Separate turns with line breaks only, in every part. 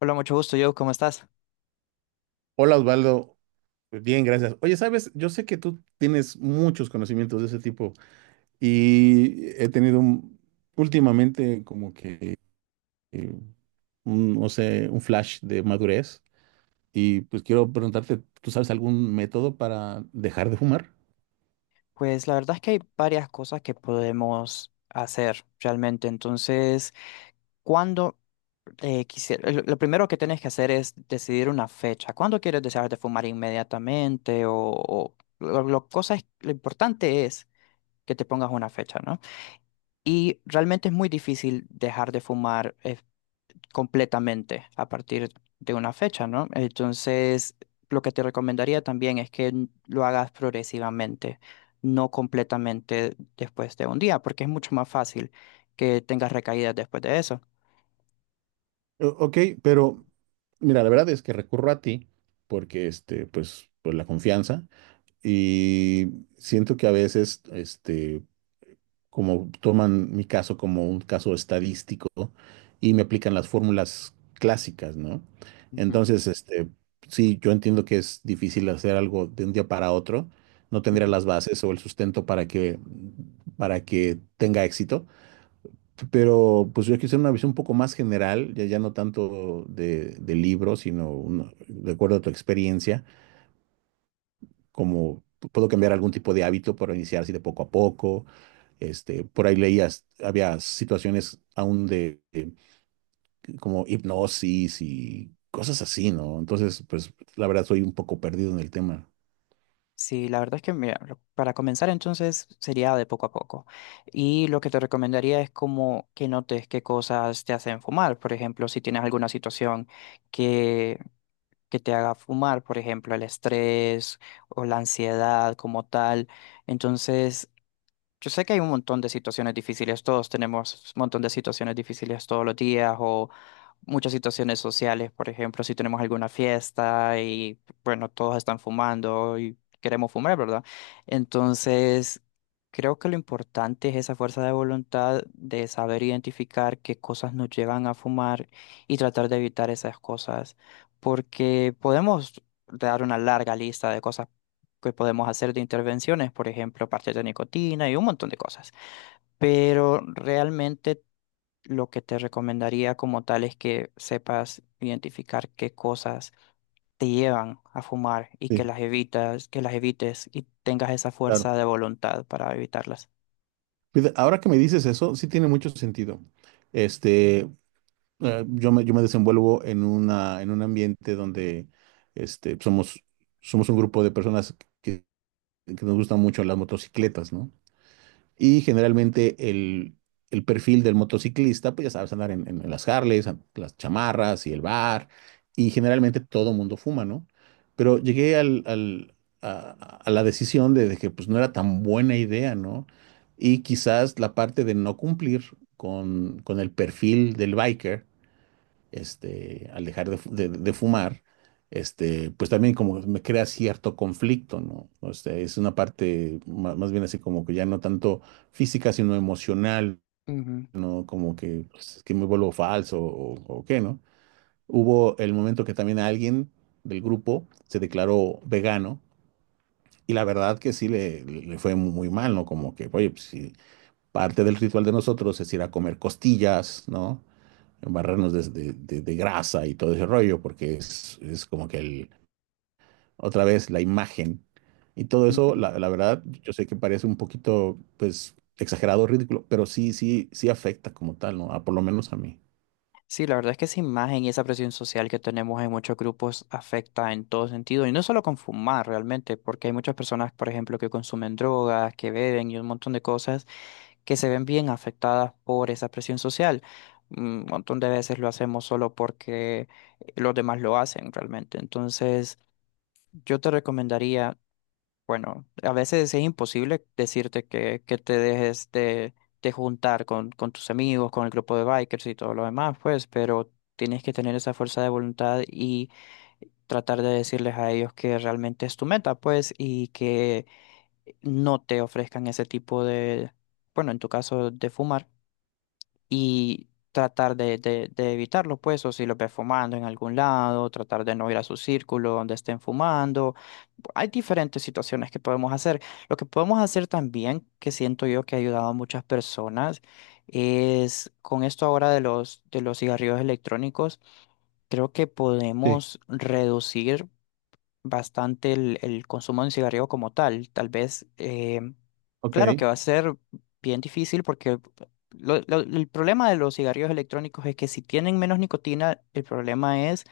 Hola, mucho gusto, Joe. ¿Cómo estás?
Hola Osvaldo, bien, gracias. Oye, sabes, yo sé que tú tienes muchos conocimientos de ese tipo y últimamente como que eh, un, no sé, un flash de madurez y pues quiero preguntarte, ¿tú sabes algún método para dejar de fumar?
Pues la verdad es que hay varias cosas que podemos hacer realmente. Entonces, cuando lo primero que tienes que hacer es decidir una fecha. ¿Cuándo quieres dejar de fumar inmediatamente? Lo importante es que te pongas una fecha, ¿no? Y realmente es muy difícil dejar de fumar, completamente a partir de una fecha, ¿no? Entonces, lo que te recomendaría también es que lo hagas progresivamente, no completamente después de un día, porque es mucho más fácil que tengas recaídas después de eso.
Ok, pero mira, la verdad es que recurro a ti porque, este, pues, por la confianza y siento que a veces, este, como toman mi caso como un caso estadístico y me aplican las fórmulas clásicas, ¿no?
Ujú,
Entonces, este, sí, yo entiendo que es difícil hacer algo de un día para otro, no tendría
ujú.
las bases o el sustento para que tenga éxito, pero pues yo quise una visión un poco más general, ya, ya no tanto de libro, sino de acuerdo a tu experiencia, como puedo cambiar algún tipo de hábito para iniciar así de poco a poco este, por ahí leías, había situaciones aún de como hipnosis y cosas así, ¿no? Entonces, pues la verdad soy un poco perdido en el tema.
Sí, la verdad es que mira, para comenzar entonces sería de poco a poco. Y lo que te recomendaría es como que notes qué cosas te hacen fumar. Por ejemplo, si tienes alguna situación que te haga fumar, por ejemplo, el estrés o la ansiedad como tal. Entonces, yo sé que hay un montón de situaciones difíciles, todos tenemos un montón de situaciones difíciles todos los días o muchas situaciones sociales, por ejemplo, si tenemos alguna fiesta y bueno, todos están fumando y queremos fumar, ¿verdad? Entonces, creo que lo importante es esa fuerza de voluntad de saber identificar qué cosas nos llevan a fumar y tratar de evitar esas cosas, porque podemos dar una larga lista de cosas que podemos hacer de intervenciones, por ejemplo, parches de nicotina y un montón de cosas. Pero realmente lo que te recomendaría como tal es que sepas identificar qué cosas te llevan a fumar y que
Sí,
las evitas, que las evites y tengas esa
claro.
fuerza de voluntad para evitarlas.
Fíjate, ahora que me dices eso, sí tiene mucho sentido. Este, yo me desenvuelvo en una, en un ambiente donde este, somos un grupo de personas que, que nos gustan mucho las motocicletas, ¿no? Y generalmente el perfil del motociclista, pues ya sabes, andar en las Harleys, las chamarras y el bar, y generalmente todo mundo fuma, ¿no? Pero llegué al, al- a, a la decisión de que pues no era tan buena idea, ¿no? Y quizás la parte de no cumplir con el perfil del biker este, al dejar de fumar, este, pues también como me crea cierto conflicto, ¿no? O sea, es una parte más, bien así como que ya no tanto física, sino emocional,
Ujú,
¿no? Como que, pues, que me vuelvo falso o qué, ¿no? Hubo el momento que también alguien del grupo se declaró vegano y la verdad que sí le fue muy mal, ¿no? Como que, oye, pues sí, parte del ritual de nosotros es ir a comer costillas, ¿no? Barrernos de grasa y todo ese rollo, porque es como que el, otra vez la imagen y todo eso,
ujú.
la verdad, yo sé que parece un poquito, pues, exagerado, ridículo, pero sí, sí, sí afecta como tal, ¿no? Ah, por lo menos a mí.
Sí, la verdad es que esa imagen y esa presión social que tenemos en muchos grupos afecta en todo sentido, y no solo con fumar realmente, porque hay muchas personas, por ejemplo, que consumen drogas, que beben y un montón de cosas que se ven bien afectadas por esa presión social. Un montón de veces lo hacemos solo porque los demás lo hacen realmente. Entonces, yo te recomendaría bueno, a veces es imposible decirte que te dejes de juntar con tus amigos, con el grupo de bikers y todo lo demás, pues, pero tienes que tener esa fuerza de voluntad y tratar de decirles a ellos que realmente es tu meta, pues, y que no te ofrezcan ese tipo de, bueno, en tu caso, de fumar y tratar de evitarlo, pues, o si los ve fumando en algún lado, tratar de no ir a su círculo donde estén fumando. Hay diferentes situaciones que podemos hacer. Lo que podemos hacer también, que siento yo que ha ayudado a muchas personas, es con esto ahora de de los cigarrillos electrónicos, creo que
Sí,
podemos reducir bastante el consumo de un cigarrillo como tal. Tal vez,
ok,
claro que va a ser bien difícil porque el problema de los cigarrillos electrónicos es que si tienen menos nicotina, el problema es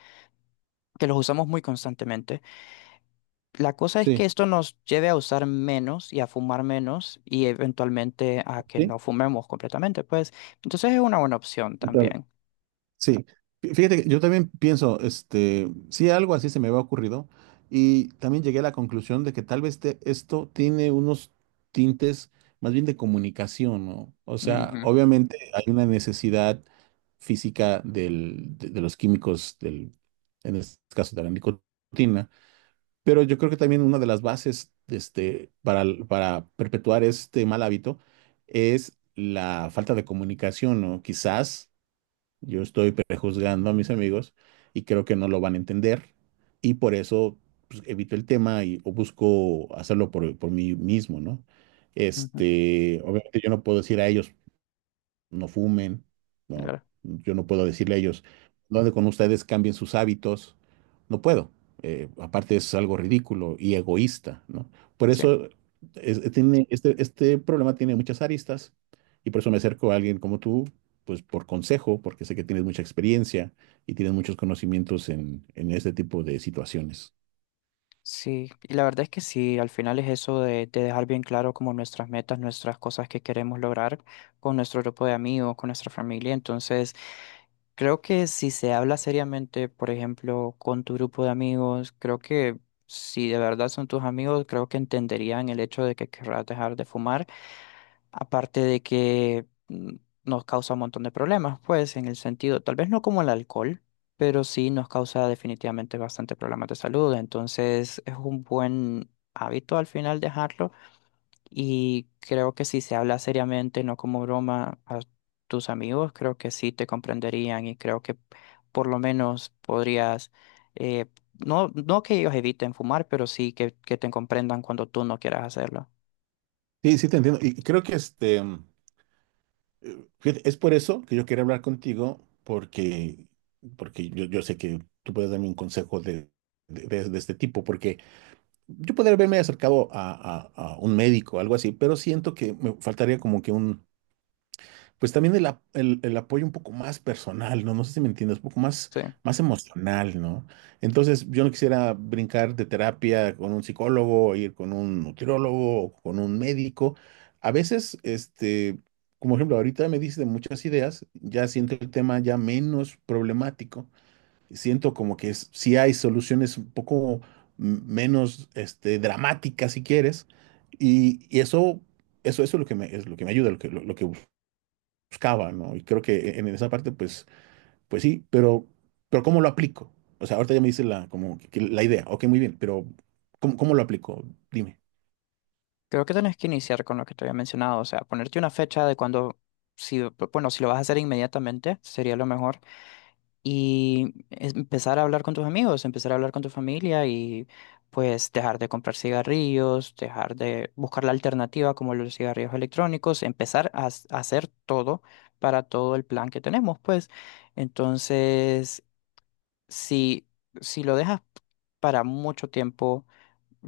que los usamos muy constantemente. La cosa es que
sí.
esto nos lleve a usar menos y a fumar menos y eventualmente a que
¿Sí?
no fumemos completamente, pues. Entonces es una buena opción también.
Sí, fíjate, que yo también pienso, este, sí, algo así se me había ocurrido y también llegué a la conclusión de que esto tiene unos tintes más bien de comunicación, ¿no? O sea, obviamente hay una necesidad física de los químicos, del, en este caso de la nicotina, pero yo creo que también una de las bases, este, para perpetuar este mal hábito es la falta de comunicación, ¿no? Quizás yo estoy prejuzgando a mis amigos y creo que no lo van a entender y por eso pues, evito el tema y o busco hacerlo por mí mismo, ¿no?
Ujú, ujú,
Este, obviamente yo no puedo decir a ellos, no fumen, no,
claro,
yo no puedo decirle a ellos, ¿dónde con ustedes cambien sus hábitos? No puedo. Aparte es algo ridículo y egoísta, ¿no? Por
sí.
eso tiene, este problema tiene muchas aristas y por eso me acerco a alguien como tú, pues por consejo, porque sé que tienes mucha experiencia y tienes muchos conocimientos en este tipo de situaciones.
Sí, y la verdad es que sí, al final es eso de dejar bien claro como nuestras metas, nuestras cosas que queremos lograr con nuestro grupo de amigos, con nuestra familia. Entonces, creo que si se habla seriamente, por ejemplo, con tu grupo de amigos, creo que si de verdad son tus amigos, creo que entenderían el hecho de que querrás dejar de fumar. Aparte de que nos causa un montón de problemas, pues, en el sentido, tal vez no como el alcohol, pero sí nos causa definitivamente bastante problemas de salud. Entonces, es un buen hábito al final dejarlo. Y creo que si se habla seriamente, no como broma, a tus amigos, creo que sí te comprenderían y creo que por lo menos podrías, eh, no, no que ellos eviten fumar, pero sí que te comprendan cuando tú no quieras hacerlo.
Sí, sí te entiendo. Y creo que este... Fíjate, es por eso que yo quería hablar contigo, porque, porque yo sé que tú puedes darme un consejo de este tipo, porque yo podría haberme acercado a un médico, algo así, pero siento que me faltaría como que un, pues también el apoyo un poco más personal, ¿no? No sé si me entiendes, un poco más,
Sí,
más emocional, ¿no? Entonces, yo no quisiera brincar de terapia con un psicólogo, o ir con un nutriólogo, o con un médico. A veces, este, como ejemplo, ahorita me dices de muchas ideas, ya siento el tema ya menos problemático. Siento como que sí hay soluciones un poco menos, este, dramáticas, si quieres. Y eso es lo que me, es lo que me ayuda, lo que buscaba, ¿no? Y creo que en esa parte, pues, pues sí, pero ¿cómo lo aplico? O sea, ahorita ya me dice la, que la idea, ok, muy bien, pero ¿cómo, cómo lo aplico? Dime.
creo que tenés que iniciar con lo que te había mencionado, o sea, ponerte una fecha de cuando, si, bueno, si lo vas a hacer inmediatamente, sería lo mejor, y empezar a hablar con tus amigos, empezar a hablar con tu familia y pues dejar de comprar cigarrillos, dejar de buscar la alternativa como los cigarrillos electrónicos, empezar a hacer todo para todo el plan que tenemos, pues. Entonces, si, si lo dejas para mucho tiempo.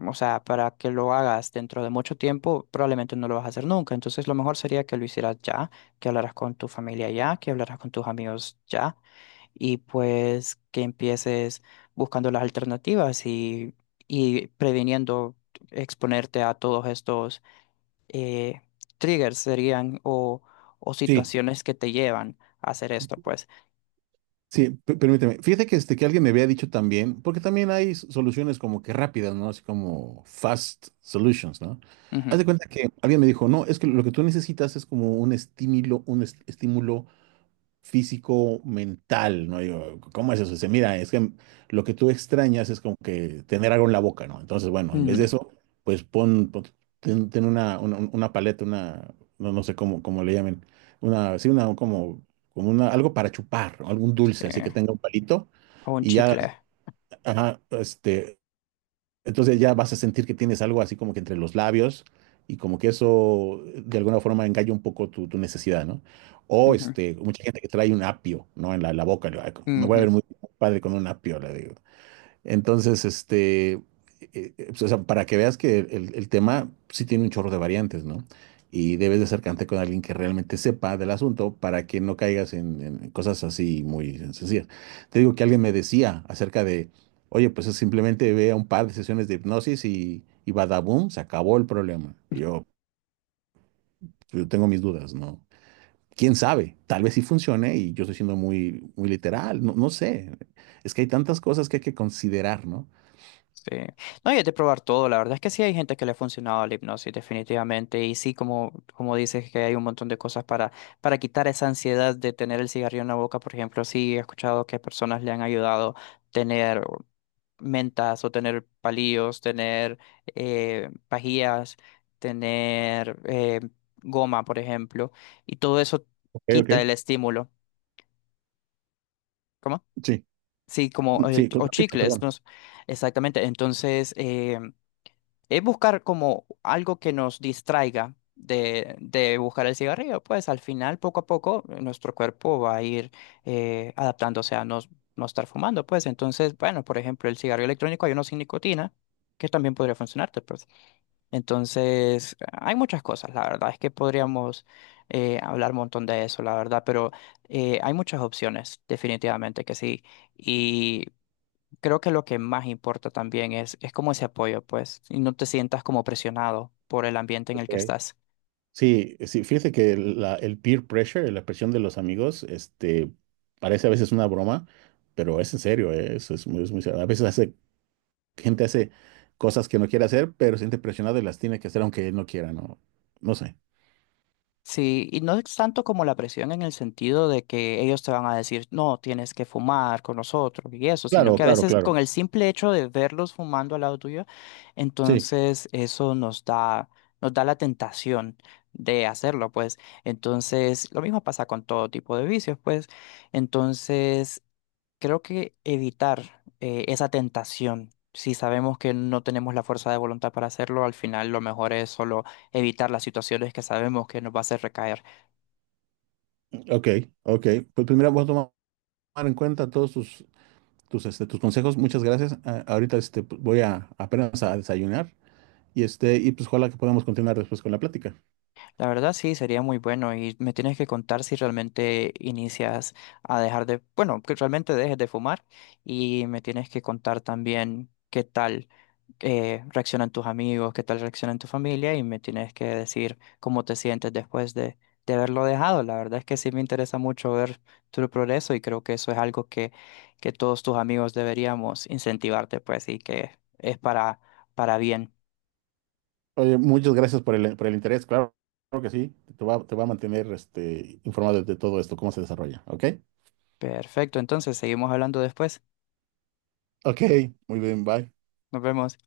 O sea, para que lo hagas dentro de mucho tiempo, probablemente no lo vas a hacer nunca. Entonces, lo mejor sería que lo hicieras ya, que hablaras con tu familia ya, que hablaras con tus amigos ya, y pues que empieces buscando las alternativas y previniendo exponerte a todos estos eh, triggers serían o
Sí,
situaciones que te llevan a hacer esto, pues.
sí, permíteme. Fíjate que, este, que alguien me había dicho también, porque también hay soluciones como que rápidas, ¿no? Así como fast solutions, ¿no?
Ujú,
Haz de cuenta que alguien me dijo, no, es que lo que tú necesitas es como un estímulo, un estímulo físico, mental, ¿no? Yo, ¿cómo es eso? Dice, mira, es que lo que tú extrañas es como que tener algo en la boca, ¿no? Entonces, bueno, en vez de
ujú,
eso, pues ten, ten una paleta, una, no, no sé cómo, cómo le llamen, una, sí, una, como, como una, algo para chupar, ¿no? Algún
sí,
dulce, así que tenga un palito
o un
y ya,
chicle.
ajá, este, entonces ya vas a sentir que tienes algo así como que entre los labios y como que eso de alguna forma engaña un poco tu, tu necesidad, ¿no? O
Ujú,
este, mucha gente que trae un apio, ¿no? En la boca, le va, me voy a
ujú.
ver muy padre con un apio, le digo. Entonces, este, pues, o sea, para que veas que el tema sí tiene un chorro de variantes, ¿no? Y debes de acercarte con alguien que realmente sepa del asunto para que no caigas en cosas así muy sencillas. Te digo que alguien me decía acerca de, oye, pues es simplemente ve a un par de sesiones de hipnosis y badaboom, se acabó el problema. Y yo tengo mis dudas, ¿no? ¿Quién sabe? Tal vez sí funcione y yo estoy siendo muy, muy literal, no, no sé. Es que hay tantas cosas que hay que considerar, ¿no?
Sí. No, y de probar todo. La verdad es que sí hay gente que le ha funcionado la hipnosis, definitivamente. Y sí, como, como dices, que hay un montón de cosas para quitar esa ansiedad de tener el cigarrillo en la boca. Por ejemplo, sí he escuchado que personas le han ayudado tener mentas o tener palillos, tener pajillas, tener goma, por ejemplo. Y todo eso
Ok, ok.
quita el estímulo. ¿Cómo?
Sí.
Sí, como
Sí,
o
continúa,
chicles, no,
perdón.
sé. Exactamente. Entonces, es buscar como algo que nos distraiga de buscar el cigarrillo. Pues al final, poco a poco, nuestro cuerpo va a ir adaptándose a no, no estar fumando. Pues entonces, bueno, por ejemplo, el cigarrillo electrónico hay uno sin nicotina, que también podría funcionarte. Pues. Entonces, hay muchas cosas. La verdad es que podríamos hablar un montón de eso, la verdad, pero hay muchas opciones, definitivamente que sí. Y creo que lo que más importa también es como ese apoyo, pues, y no te sientas como presionado por el ambiente en
Ok.
el que estás.
Sí, sí, fíjese que el peer pressure, la presión de los amigos, este, parece a veces una broma, pero es en serio, eso es muy serio. A veces hace, gente hace cosas que no quiere hacer, pero se siente presionada y las tiene que hacer aunque él no quiera, no, no sé.
Sí, y no es tanto como la presión en el sentido de que ellos te van a decir, no, tienes que fumar con nosotros y eso, sino
Claro,
que a
claro,
veces con
claro.
el simple hecho de verlos fumando al lado tuyo,
Sí,
entonces eso nos da la tentación de hacerlo, pues. Entonces, lo mismo pasa con todo tipo de vicios, pues. Entonces, creo que evitar esa tentación, si sabemos que no tenemos la fuerza de voluntad para hacerlo, al final lo mejor es solo evitar las situaciones que sabemos que nos va a hacer recaer.
ok, ok. Pues primero voy a tomar en cuenta todos tus, tus, este, tus consejos. Muchas gracias. Ah, ahorita este, voy a apenas a desayunar y este, y pues ojalá que podamos continuar después con la plática.
La verdad sí, sería muy bueno y me tienes que contar si realmente inicias a dejar de, bueno, que realmente dejes de fumar y me tienes que contar también qué tal, reaccionan tus amigos, qué tal reaccionan tu familia y me tienes que decir cómo te sientes después de haberlo dejado. La verdad es que sí me interesa mucho ver tu progreso y creo que eso es algo que todos tus amigos deberíamos incentivarte, pues, y que es para bien.
Oye, muchas gracias por el interés, claro, claro que sí, te va a mantener este, informado de todo esto, cómo se desarrolla, ¿ok?
Perfecto, entonces seguimos hablando después.
Ok, muy bien, bye.
Nos vemos.